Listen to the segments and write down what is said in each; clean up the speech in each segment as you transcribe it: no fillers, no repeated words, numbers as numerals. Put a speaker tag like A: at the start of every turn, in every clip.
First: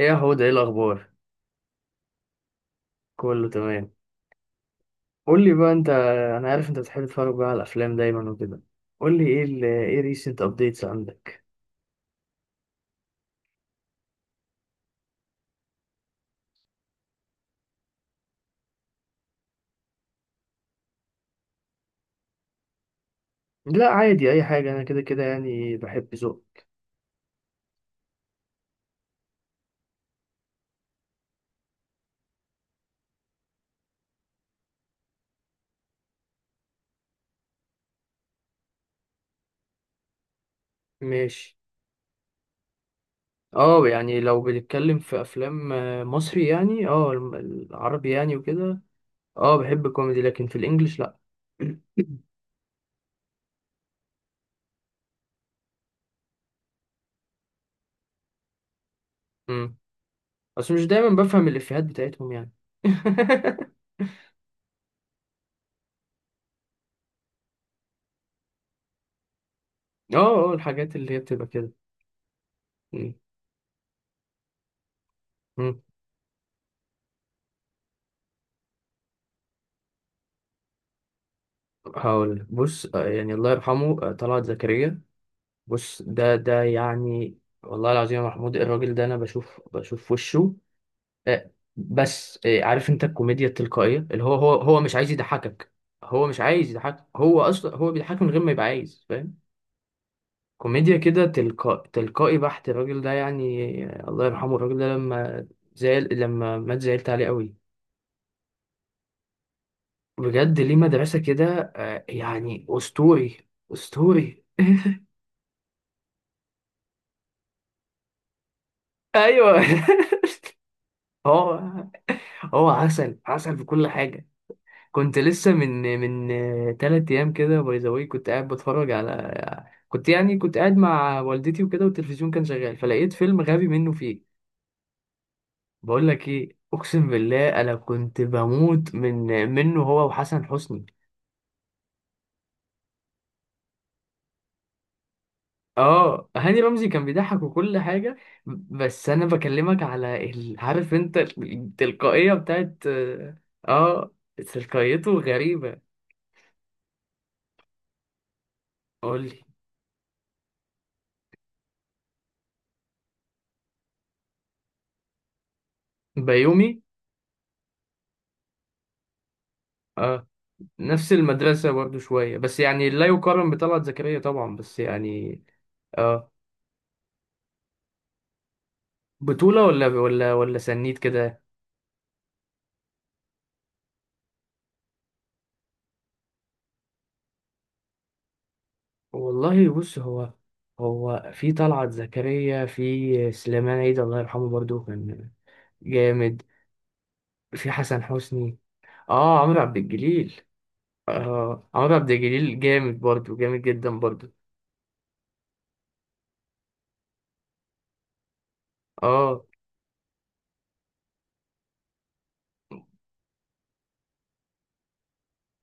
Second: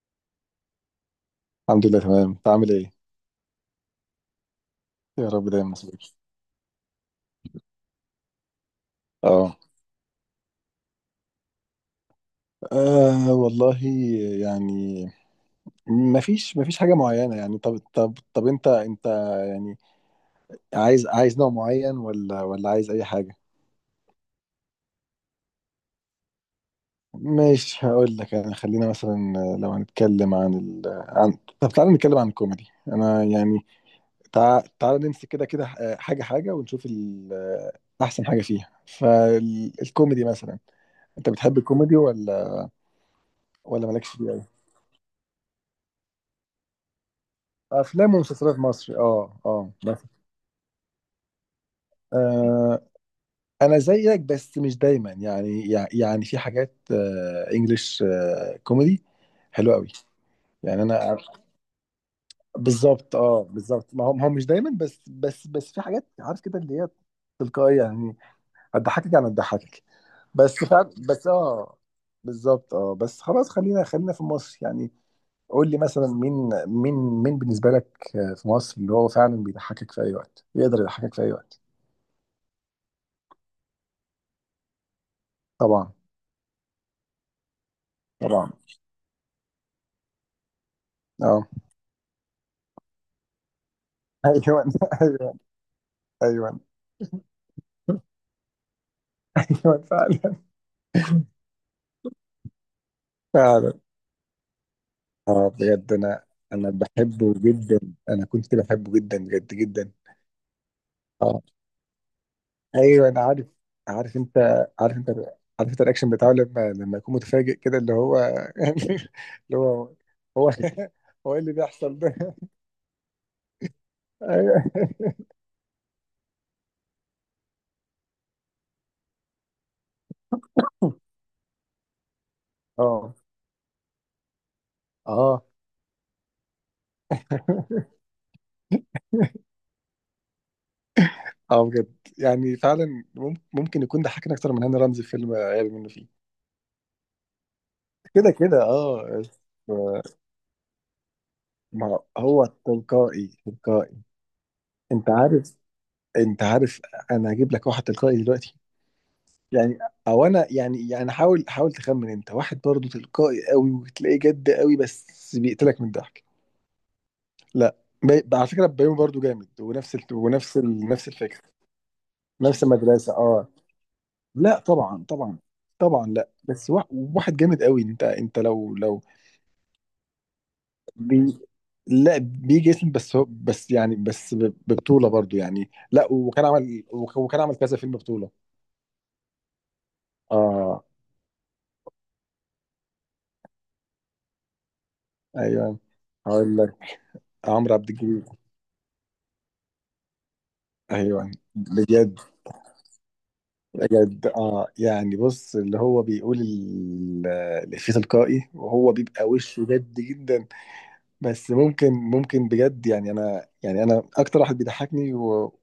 A: ايه يا حود، ايه الاخبار؟
B: الحمد لله، تمام. انت عامل ايه؟
A: كله تمام.
B: يا
A: قول
B: رب
A: لي بقى
B: دايما،
A: انت.
B: صديقي.
A: انا عارف انت بتحب تتفرج بقى على الافلام دايما وكده. قول لي ايه
B: اه،
A: ال ايه ريسنت ابديتس عندك؟
B: والله، يعني مفيش حاجه معينه. يعني طب انت يعني عايز نوع معين، ولا عايز اي حاجه؟
A: لا عادي اي حاجه، انا كده كده يعني بحب ذوق.
B: مش هقول لك انا، خلينا مثلا لو هنتكلم عن عن، طب تعالى نتكلم عن الكوميدي. انا يعني تعالى نمسك كده كده، حاجه ونشوف احسن حاجه فيها فالكوميدي مثلا. انت
A: ماشي.
B: بتحب الكوميدي ولا
A: اه
B: ولا مالكش
A: يعني
B: فيه
A: لو
B: أوي؟
A: بنتكلم في افلام مصري يعني، اه العربي
B: افلام
A: يعني
B: ومسلسلات
A: وكده.
B: مصري اه
A: اه
B: اه،
A: بحب
B: بس.
A: كوميدي، لكن في الانجليش لا.
B: آه انا زيك، بس مش دايما يعني، يعني في حاجات، انجلش، كوميدي حلوه
A: امم.
B: قوي.
A: بس
B: يعني
A: مش
B: انا
A: دايما بفهم الافيهات بتاعتهم يعني.
B: بالظبط، اه بالظبط. ما هو ما هو مش دايما، بس في حاجات، عارف كده، اللي هي تلقائيه يعني. هتضحكك، يعني هتضحكك
A: اه، اه
B: بس، فعلا
A: الحاجات اللي هي
B: بس
A: بتبقى كده.
B: اه. بالظبط اه. بس خلاص، خلينا في مصر يعني. قول لي
A: مم.
B: مثلا، مين بالنسبه لك، في مصر اللي هو فعلا بيضحكك في اي وقت، يقدر يضحكك في اي وقت.
A: هقول بص، يعني الله يرحمه، طلعت زكريا.
B: طبعا
A: بص ده يعني، والله العظيم يا
B: طبعا،
A: محمود الراجل ده انا بشوف وشه.
B: اه
A: بس عارف انت الكوميديا التلقائية اللي هو هو
B: ايوه
A: هو مش عايز
B: ايوه
A: يضحكك. هو مش
B: ايوه.
A: عايز يضحك، هو اصلا هو بيضحك من غير ما يبقى عايز، فاهم.
B: ايوه فعلا.
A: كوميديا كده تلقائي بحت الراجل ده
B: فعلا
A: يعني. الله يرحمه الراجل ده لما
B: اه بجد.
A: زعل،
B: انا
A: لما مات زعلت عليه
B: بحبه
A: قوي،
B: جدا. انا كنت بحبه جدا بجد، جدا.
A: بجد. ليه؟ مدرسة
B: اه
A: كده، يعني
B: ايوه انا
A: أسطوري.
B: عارف. عارف انت
A: أسطوري.
B: عارف انت عارف انت الرياكشن بتاعه لما يكون متفاجئ كده، اللي هو
A: ايوه.
B: اللي هو. هو هو، ايه
A: هو
B: اللي بيحصل ده؟
A: هو عسل عسل في كل حاجة.
B: ايوه
A: كنت لسه من تلات أيام كده، باي ذا واي. كنت يعني كنت قاعد مع والدتي وكده، والتلفزيون كان شغال، فلقيت
B: اه
A: فيلم غبي منه فيه.
B: اه.
A: بقول لك إيه، أقسم بالله أنا كنت بموت منه، هو وحسن حسني.
B: اه بجد، يعني فعلا، ممكن يكون ضحكنا اكتر من هاني رمزي في فيلم غبي منه فيه.
A: اه هاني رمزي كان بيضحك وكل حاجة.
B: كده كده
A: بس
B: اه.
A: أنا
B: ف-
A: بكلمك على عارف أنت
B: ما
A: التلقائية
B: هو
A: بتاعت.
B: تلقائي تلقائي.
A: اه تلقائيته
B: انت عارف
A: غريبة.
B: انت عارف انا هجيب لك واحد تلقائي دلوقتي.
A: قول لي.
B: يعني او انا يعني يعني، حاول تخمن. انت واحد برضه تلقائي قوي، وتلاقيه جد قوي بس بيقتلك من الضحك.
A: بيومي.
B: لا. على فكره بيومي برضه جامد، ونفس
A: آه.
B: نفس
A: نفس
B: الفكره.
A: المدرسة برضو شوية، بس
B: نفس
A: يعني لا
B: المدرسه اه.
A: يقارن بطلعت زكريا طبعا،
B: لا
A: بس
B: طبعا، طبعا
A: يعني.
B: طبعا. لا
A: اه،
B: بس واحد جامد قوي. انت لو
A: بطولة ولا سنيد
B: بي...
A: كده؟
B: لا بيجي اسم بس. هو بس يعني بس ببطولة برضو يعني. لا، وكان عمل وكان عمل كذا فيلم بطولة.
A: والله بص هو،
B: اه
A: هو في طلعت زكريا، في سليمان عيد الله يرحمه برضو كان
B: ايوه
A: جامد.
B: هقول لك،
A: في
B: عمرو عبد
A: حسن
B: الجليل.
A: حسني. اه عمرو عبد الجليل.
B: ايوه
A: اه عمرو عبد
B: بجد.
A: الجليل جامد برضو، جامد جدا
B: بجد
A: برضو.
B: اه، يعني بص اللي هو بيقول الإفيه تلقائي، وهو بيبقى
A: اه،
B: وشه جد جدا. بس ممكن بجد يعني، انا يعني انا اكتر واحد بيضحكني، و...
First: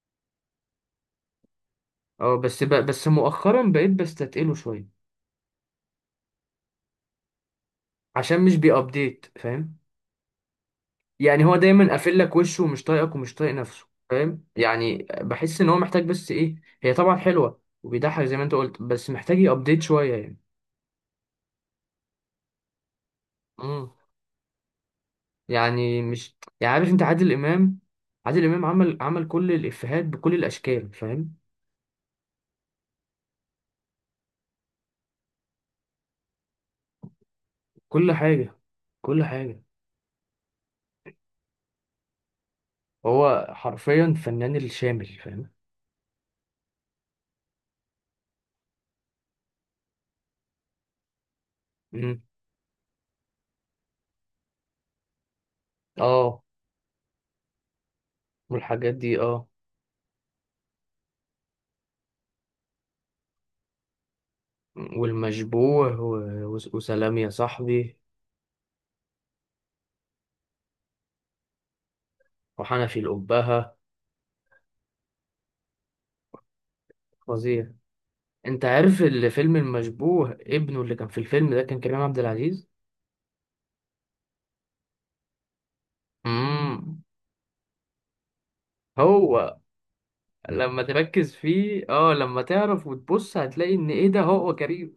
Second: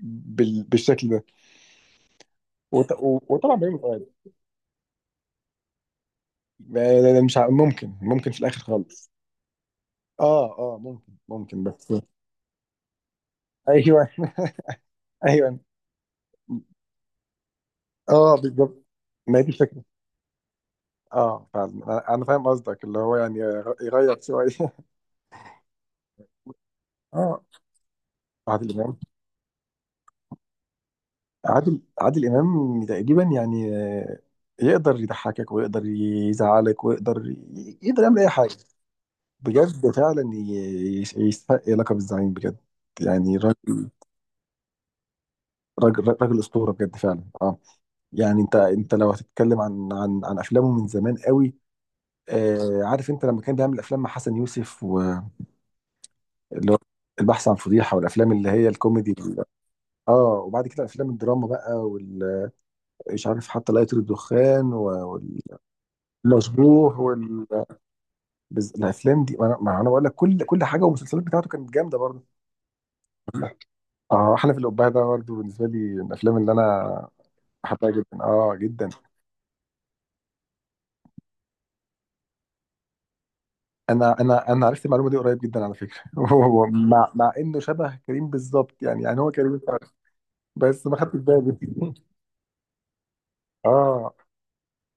B: بالشكل ده.
A: اه بس ب...
B: وط...
A: بس
B: وطبعا
A: مؤخرا
B: بيومي
A: بقيت
B: فؤاد.
A: بستتقله شوية.
B: مش ممكن في
A: عشان مش
B: الاخر خالص.
A: بيأبديت فاهم.
B: اه اه ممكن
A: يعني هو
B: ممكن
A: دايما
B: بس.
A: قافل لك وشه ومش طايقك ومش طايق نفسه،
B: ايوه
A: فاهم. يعني
B: ايوه
A: بحس ان هو محتاج بس ايه. هي طبعا حلوه وبيضحك
B: اه
A: زي ما انت قلت،
B: بالظبط.
A: بس محتاج
B: ما هي دي
A: يابديت
B: الفكره.
A: شويه يعني.
B: اه فعلا انا، أنا فاهم قصدك، اللي هو يعني
A: امم.
B: يغير شويه
A: يعني مش يعني، عارف انت عادل
B: اه
A: امام. عادل امام
B: عادل
A: عمل
B: امام.
A: عمل كل الافيهات بكل الاشكال، فاهم.
B: عادل امام تقريبا يعني، يقدر يضحكك، ويقدر يزعلك، ويقدر يقدر
A: كل
B: يعمل اي
A: حاجه،
B: حاجه.
A: كل حاجه.
B: بجد فعلا يستحق لقب الزعيم بجد، يعني
A: هو
B: راجل،
A: حرفيا فنان الشامل، فاهم.
B: راجل اسطوره بجد فعلا اه. يعني انت لو هتتكلم عن عن افلامه من زمان قوي،
A: امم.
B: آه عارف انت لما كان بيعمل افلام مع حسن يوسف، واللي
A: اه
B: هو البحث عن فضيحه، والافلام اللي هي
A: والحاجات
B: الكوميدي
A: دي اه.
B: اه، وبعد كده افلام الدراما بقى، وال... مش عارف حتى، لا يطير الدخان،
A: والمشبوه
B: والمشبوه،
A: وسلام يا صاحبي،
B: والافلام دي انا، ما انا بقول لك، كل كل حاجه. والمسلسلات بتاعته كانت جامده برضه.
A: وحنفي الأبهة.
B: اه احلف القبعه ده برضه بالنسبه لي من الافلام اللي انا
A: فظيع.
B: بحبها جدا اه،
A: انت
B: جدا.
A: عارف الفيلم المشبوه ابنه اللي كان في الفيلم ده كان كريم عبد العزيز.
B: انا انا عرفت المعلومه دي قريب جدا على فكره هو
A: امم.
B: مع، مع انه شبه كريم بالظبط يعني، يعني هو
A: هو
B: كريم فعلا.
A: لما
B: بس ما خدتش
A: تركز
B: بالي
A: فيه، اه لما تعرف وتبص هتلاقي ان ايه،
B: اه
A: ده هو كريم.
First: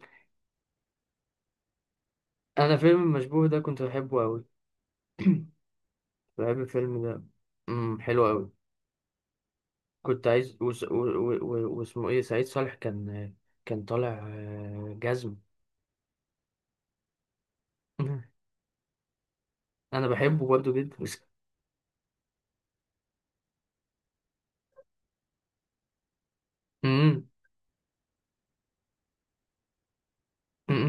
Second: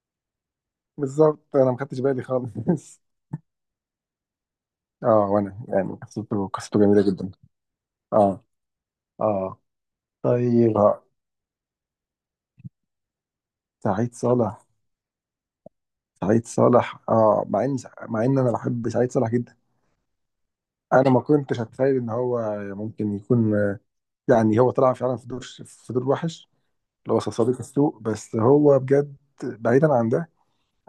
B: بالظبط، انا ما خدتش بالي
A: انا فيلم
B: خالص
A: المشبوه ده كنت بحبه قوي.
B: اه وانا يعني قصته،
A: بحب
B: قصته
A: الفيلم
B: جميله
A: ده.
B: جدا.
A: امم، حلو
B: اه
A: قوي.
B: اه
A: كنت عايز
B: طيب،
A: وس... و... و... و... واسمه ايه، سعيد صالح كان، كان
B: سعيد
A: طالع
B: صالح.
A: جزم.
B: اه مع ان، انا بحب سعيد صالح جدا.
A: انا بحبه برضه جدا.
B: انا ما كنتش اتخيل ان هو ممكن يكون، يعني هو طلع فعلا في دور، في دور وحش، اللي هو
A: امم،
B: صديق السوء. بس هو بجد، بعيدا عن ده،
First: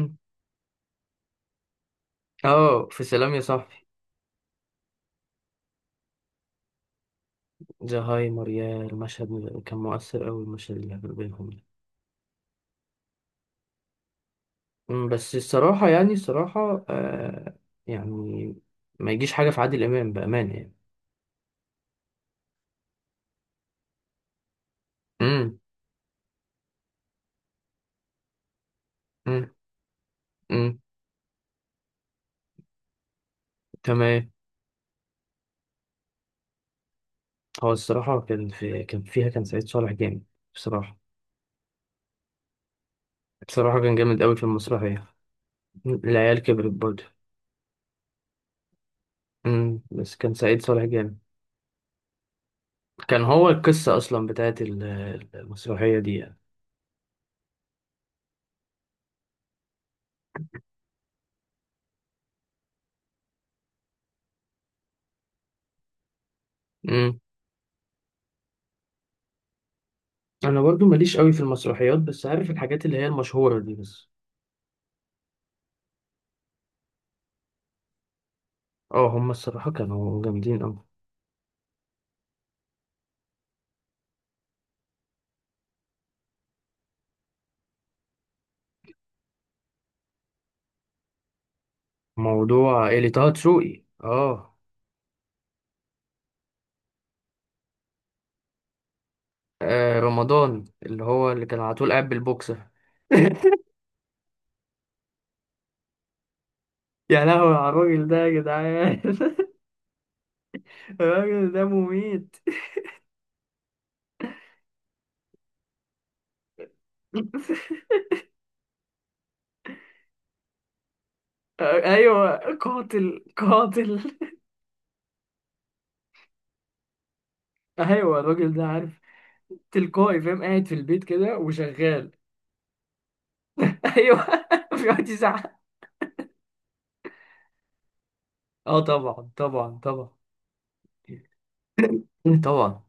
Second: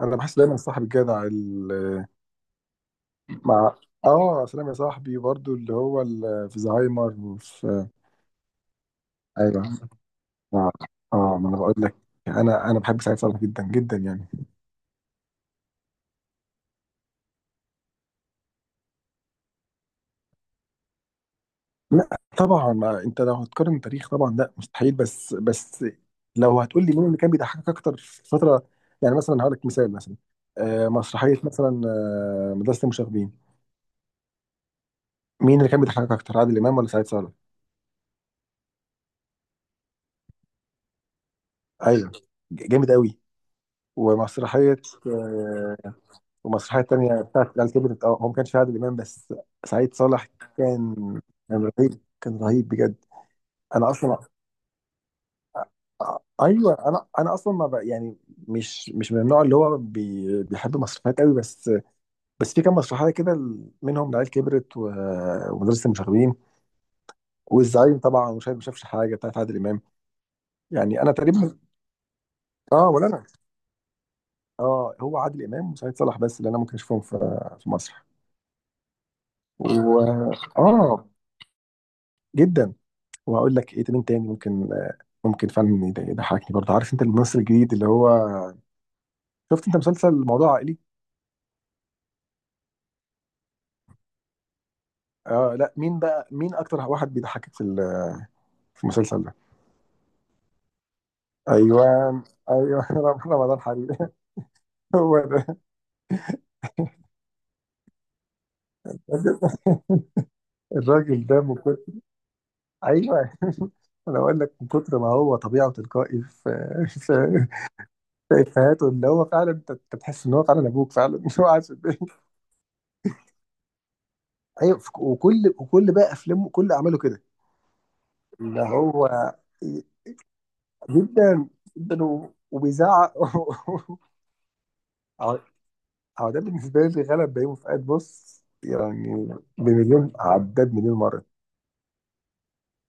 B: انا بحس دايما صاحب الجدع
A: اه في سلام يا
B: مع
A: صاحبي،
B: اه سلام يا صاحبي برضو، اللي هو في زهايمر وفي.
A: زهايمر. يا المشهد
B: ايوه
A: كان مؤثر أوي،
B: اه
A: المشهد اللي كان
B: اه.
A: بينهم
B: ما انا
A: ده.
B: بقول لك، انا بحب سعيد صالح جدا جدا يعني.
A: أمم، بس الصراحة يعني الصراحة يعني. ما يجيش حاجة في عادل إمام بأمانة يعني.
B: لا طبعا، ما انت لو هتقارن تاريخ طبعا، لا مستحيل بس
A: امم،
B: بس، لو هتقول لي مين اللي كان بيضحكك اكتر في فتره، يعني مثلا، هقول
A: امم،
B: لك مثال مثلا،
A: امم.
B: آه مسرحيه مثلا، آه مدرسه المشاغبين،
A: تمام.
B: مين اللي كان بيضحكك اكتر، عادل امام ولا سعيد صالح؟
A: هو الصراحة، كان فيها كان سعيد صالح جامد، بصراحة.
B: ايوه جامد قوي.
A: بصراحة كان جامد أوي في
B: ومسرحيه،
A: المسرحية.
B: آه
A: أمم، العيال كبرت
B: ومسرحيه
A: برضه.
B: تانيه بتاعت العيال كبرت، اه هو ما كانش فيها عادل امام بس.
A: امم،
B: سعيد
A: بس
B: صالح
A: كان سعيد صالح
B: كان،
A: جامد.
B: كان رهيب، كان رهيب بجد.
A: كان هو
B: انا
A: القصة
B: اصلا،
A: أصلا بتاعت المسرحية دي يعني.
B: ايوه انا انا اصلا ما بق- يعني، مش من النوع اللي هو بي بيحب مسرحيات قوي، بس بس في كام مسرحيه كده، منهم العيال كبرت، و- ومدرسه المشاغبين،
A: امم.
B: والزعيم طبعا، وشايف ما شافش حاجه بتاعت عادل امام.
A: أنا برضو
B: يعني انا
A: ماليش أوي في
B: تقريبا،
A: المسرحيات، بس عارف الحاجات
B: اه
A: اللي
B: ولا
A: هي
B: انا.
A: المشهورة دي بس.
B: اه هو عادل امام وسعيد صالح بس اللي انا ممكن اشوفهم في، في مصر.
A: اه هم الصراحة
B: و
A: كانوا جامدين أوي.
B: اه جدا. وهقول لك ايه تاني، تاني ممكن، ممكن فعلا يضحكني برضه. عارف انت الممثل الجديد اللي هو، شفت انت مسلسل موضوع عائلي؟
A: موضوع اللي طه دسوقي اه.
B: اه لا مين بقى، مين اكتر واحد بيضحكك في في المسلسل ده؟
A: رمضان، اللي هو اللي كان على
B: ايوه
A: طول قاعد بالبوكسر.
B: ايوه رمضان حبيبي هو ده.
A: يا لهوي على الراجل ده يا جدعان.
B: الراجل ده
A: الراجل
B: من
A: ده
B: كتر.
A: مميت.
B: ايوه انا بقول لك، من كتر ما هو طبيعه وتلقائي في، في، في افهاته، اللي هو فعلا انت، أنت تحس ان هو فعلا ابوك فعلا مش هو قاعد في البيت.
A: ايوه، قاتل قاتل.
B: ايوه وكل بقى افلامه، كل اعماله كده،
A: ايوه الراجل
B: اللي
A: ده عارف،
B: هو
A: تلقائي فاهم، قاعد في البيت كده
B: جدا، جدا
A: وشغال.
B: وبيزعق
A: ايوه بيقعد يزعق.
B: على. هو ده بالنسبة لي غلب بيومي فؤاد بص
A: اه
B: يعني،
A: طبعا، طبعا، طبعا.
B: بمليون عداد، مليون مرة،
A: طبعا.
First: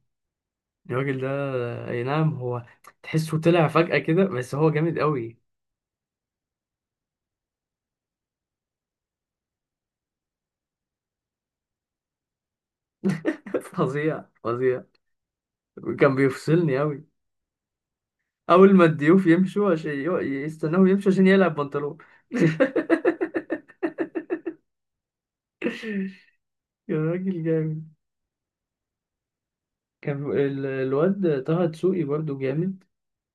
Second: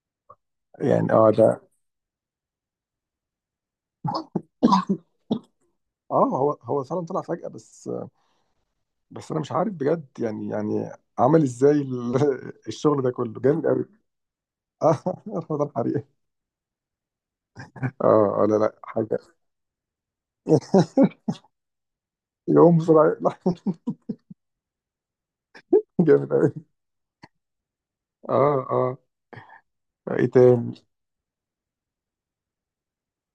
B: يعني
A: الراجل ده،
B: اه ده.
A: اي نعم هو، تحسه طلع فجأة كده بس هو جامد قوي.
B: اه هو، هو فعلا طلع فجأة، بس بس انا مش عارف بجد يعني يعني، عمل ازاي الشغل ده كله جامد قوي.
A: فظيع، فظيع.
B: اه رمضان حريقي.
A: كان بيفصلني أوي.
B: اه لا
A: أول
B: لا
A: ما
B: حاجة
A: الضيوف يمشوا عشان يستناه يمشوا عشان يقلع بنطلون.
B: يقوم بسرعة، لا جامد قوي
A: يا راجل جامد.
B: اه اه. ايه
A: كان
B: تاني؟
A: الواد طه دسوقي برضو جامد.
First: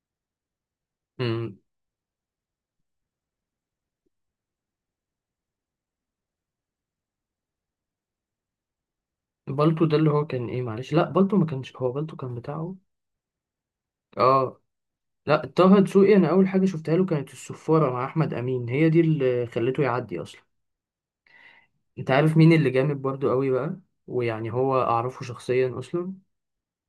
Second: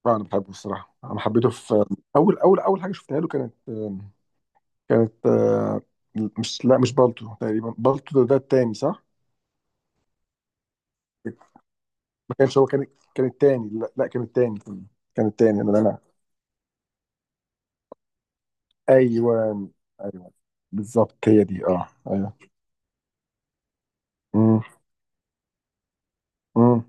B: انا بحبه الصراحة. انا حبيته
A: امم.
B: في اول، اول حاجة شفتها له، كانت كانت مش، لا مش بالطو تقريبا، بالطو ده، ده التاني صح؟
A: بالتو ده اللي هو كان ايه، معلش، لا بالتو ما كانش هو، بالتو كان
B: كانش هو
A: بتاعه.
B: كان، كان التاني. لا، لا كان التاني.
A: اه
B: كان
A: لا،
B: التاني
A: طه
B: انا انا.
A: دسوقي انا اول حاجه شفتها له كانت الصفاره مع احمد امين، هي دي اللي
B: ايوه
A: خلته يعدي
B: ايوه
A: اصلا.
B: بالظبط، هي دي اه
A: انت
B: ايوه.
A: عارف مين اللي جامد برضو قوي بقى. ويعني
B: امم
A: هو اعرفه شخصيا اصلا.
B: امم.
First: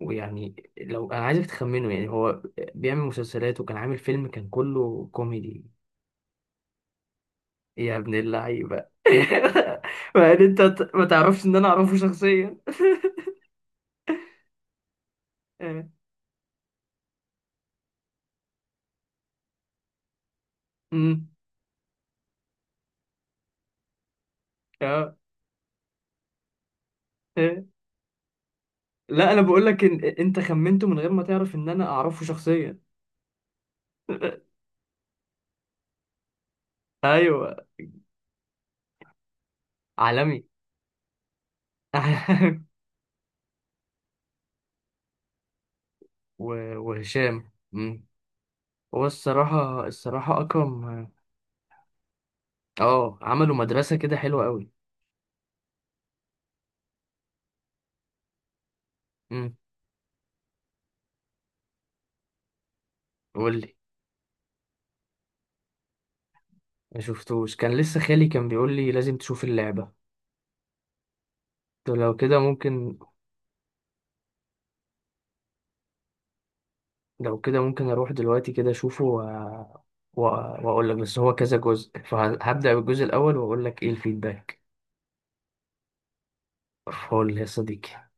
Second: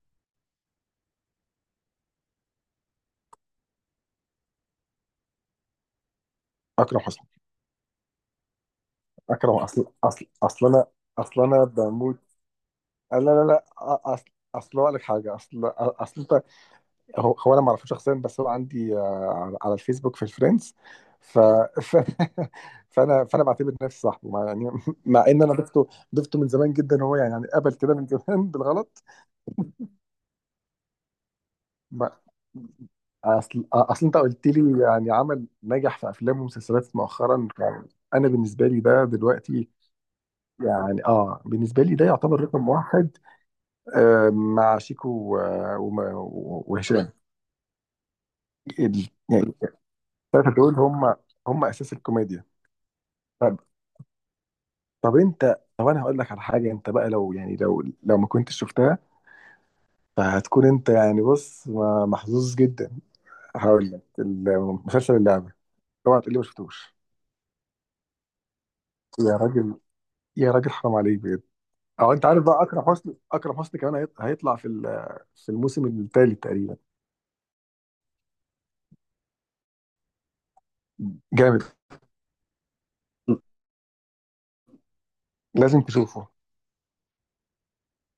A: ويعني لو انا عايزك تخمنه، يعني هو بيعمل مسلسلات وكان عامل فيلم كان كله كوميدي.
B: اكرم حسني.
A: يا ابن اللعيبة.
B: اكرم، اصل اصل
A: يعني انت
B: اصل انا،
A: ما
B: اصل
A: تعرفش ان
B: انا
A: انا اعرفه
B: بموت،
A: شخصيا.
B: لا لا لا. اصل، اصل اقول لك حاجه، اصل
A: آه.
B: اصل انت. هو، هو انا ما اعرفوش شخصيا، بس هو عندي على، على الفيسبوك في الفريندز.
A: أمم.
B: ف... ف... فانا، فانا بعتبر نفسي صاحبه، مع يعني،
A: آه.
B: مع ان انا ضفته، ضفته من زمان جدا، هو يعني يعني
A: آه.
B: قبل كده من زمان بالغلط.
A: لا انا بقول لك ان انت خمنته من غير ما تعرف ان انا
B: ما،
A: اعرفه شخصيا.
B: اصل انت قلت لي يعني، عمل نجح في افلام ومسلسلات مؤخرا
A: ايوه.
B: يعني. انا بالنسبه لي ده دلوقتي
A: عالمي.
B: يعني، اه بالنسبه لي ده يعتبر رقم واحد. آه مع شيكو وهشام.
A: وهشام. أمم. هو
B: يعني
A: الصراحة، الصراحة
B: الثلاثه دول
A: اكرم.
B: هم، هم اساس الكوميديا.
A: اه عملوا
B: طب،
A: مدرسة كده حلوة قوي.
B: طب انت طب انا هقول لك على حاجه. انت بقى لو يعني لو، لو ما كنتش شفتها،
A: أمم.
B: فهتكون انت يعني بص محظوظ جدا.
A: قول لي.
B: هقول لك المسلسل، اللعبه. اوعى تقول لي ما شفتوش.
A: ما شفتوش، كان لسه خالي كان بيقول لي لازم
B: يا
A: تشوف
B: راجل،
A: اللعبة.
B: يا راجل حرام عليك بجد.
A: قلت له
B: او
A: لو
B: انت
A: كده
B: عارف بقى
A: ممكن.
B: اكرم حسني، اكرم حسني كمان هيطلع في في الموسم الثالث تقريبا.
A: لو كده ممكن اروح دلوقتي كده اشوفه، واقول لك. بس هو كذا
B: جامد.
A: جزء، فهبدأ بالجزء الاول واقول لك ايه الفيدباك.
B: لازم تشوفه.
A: فول يا صديقي.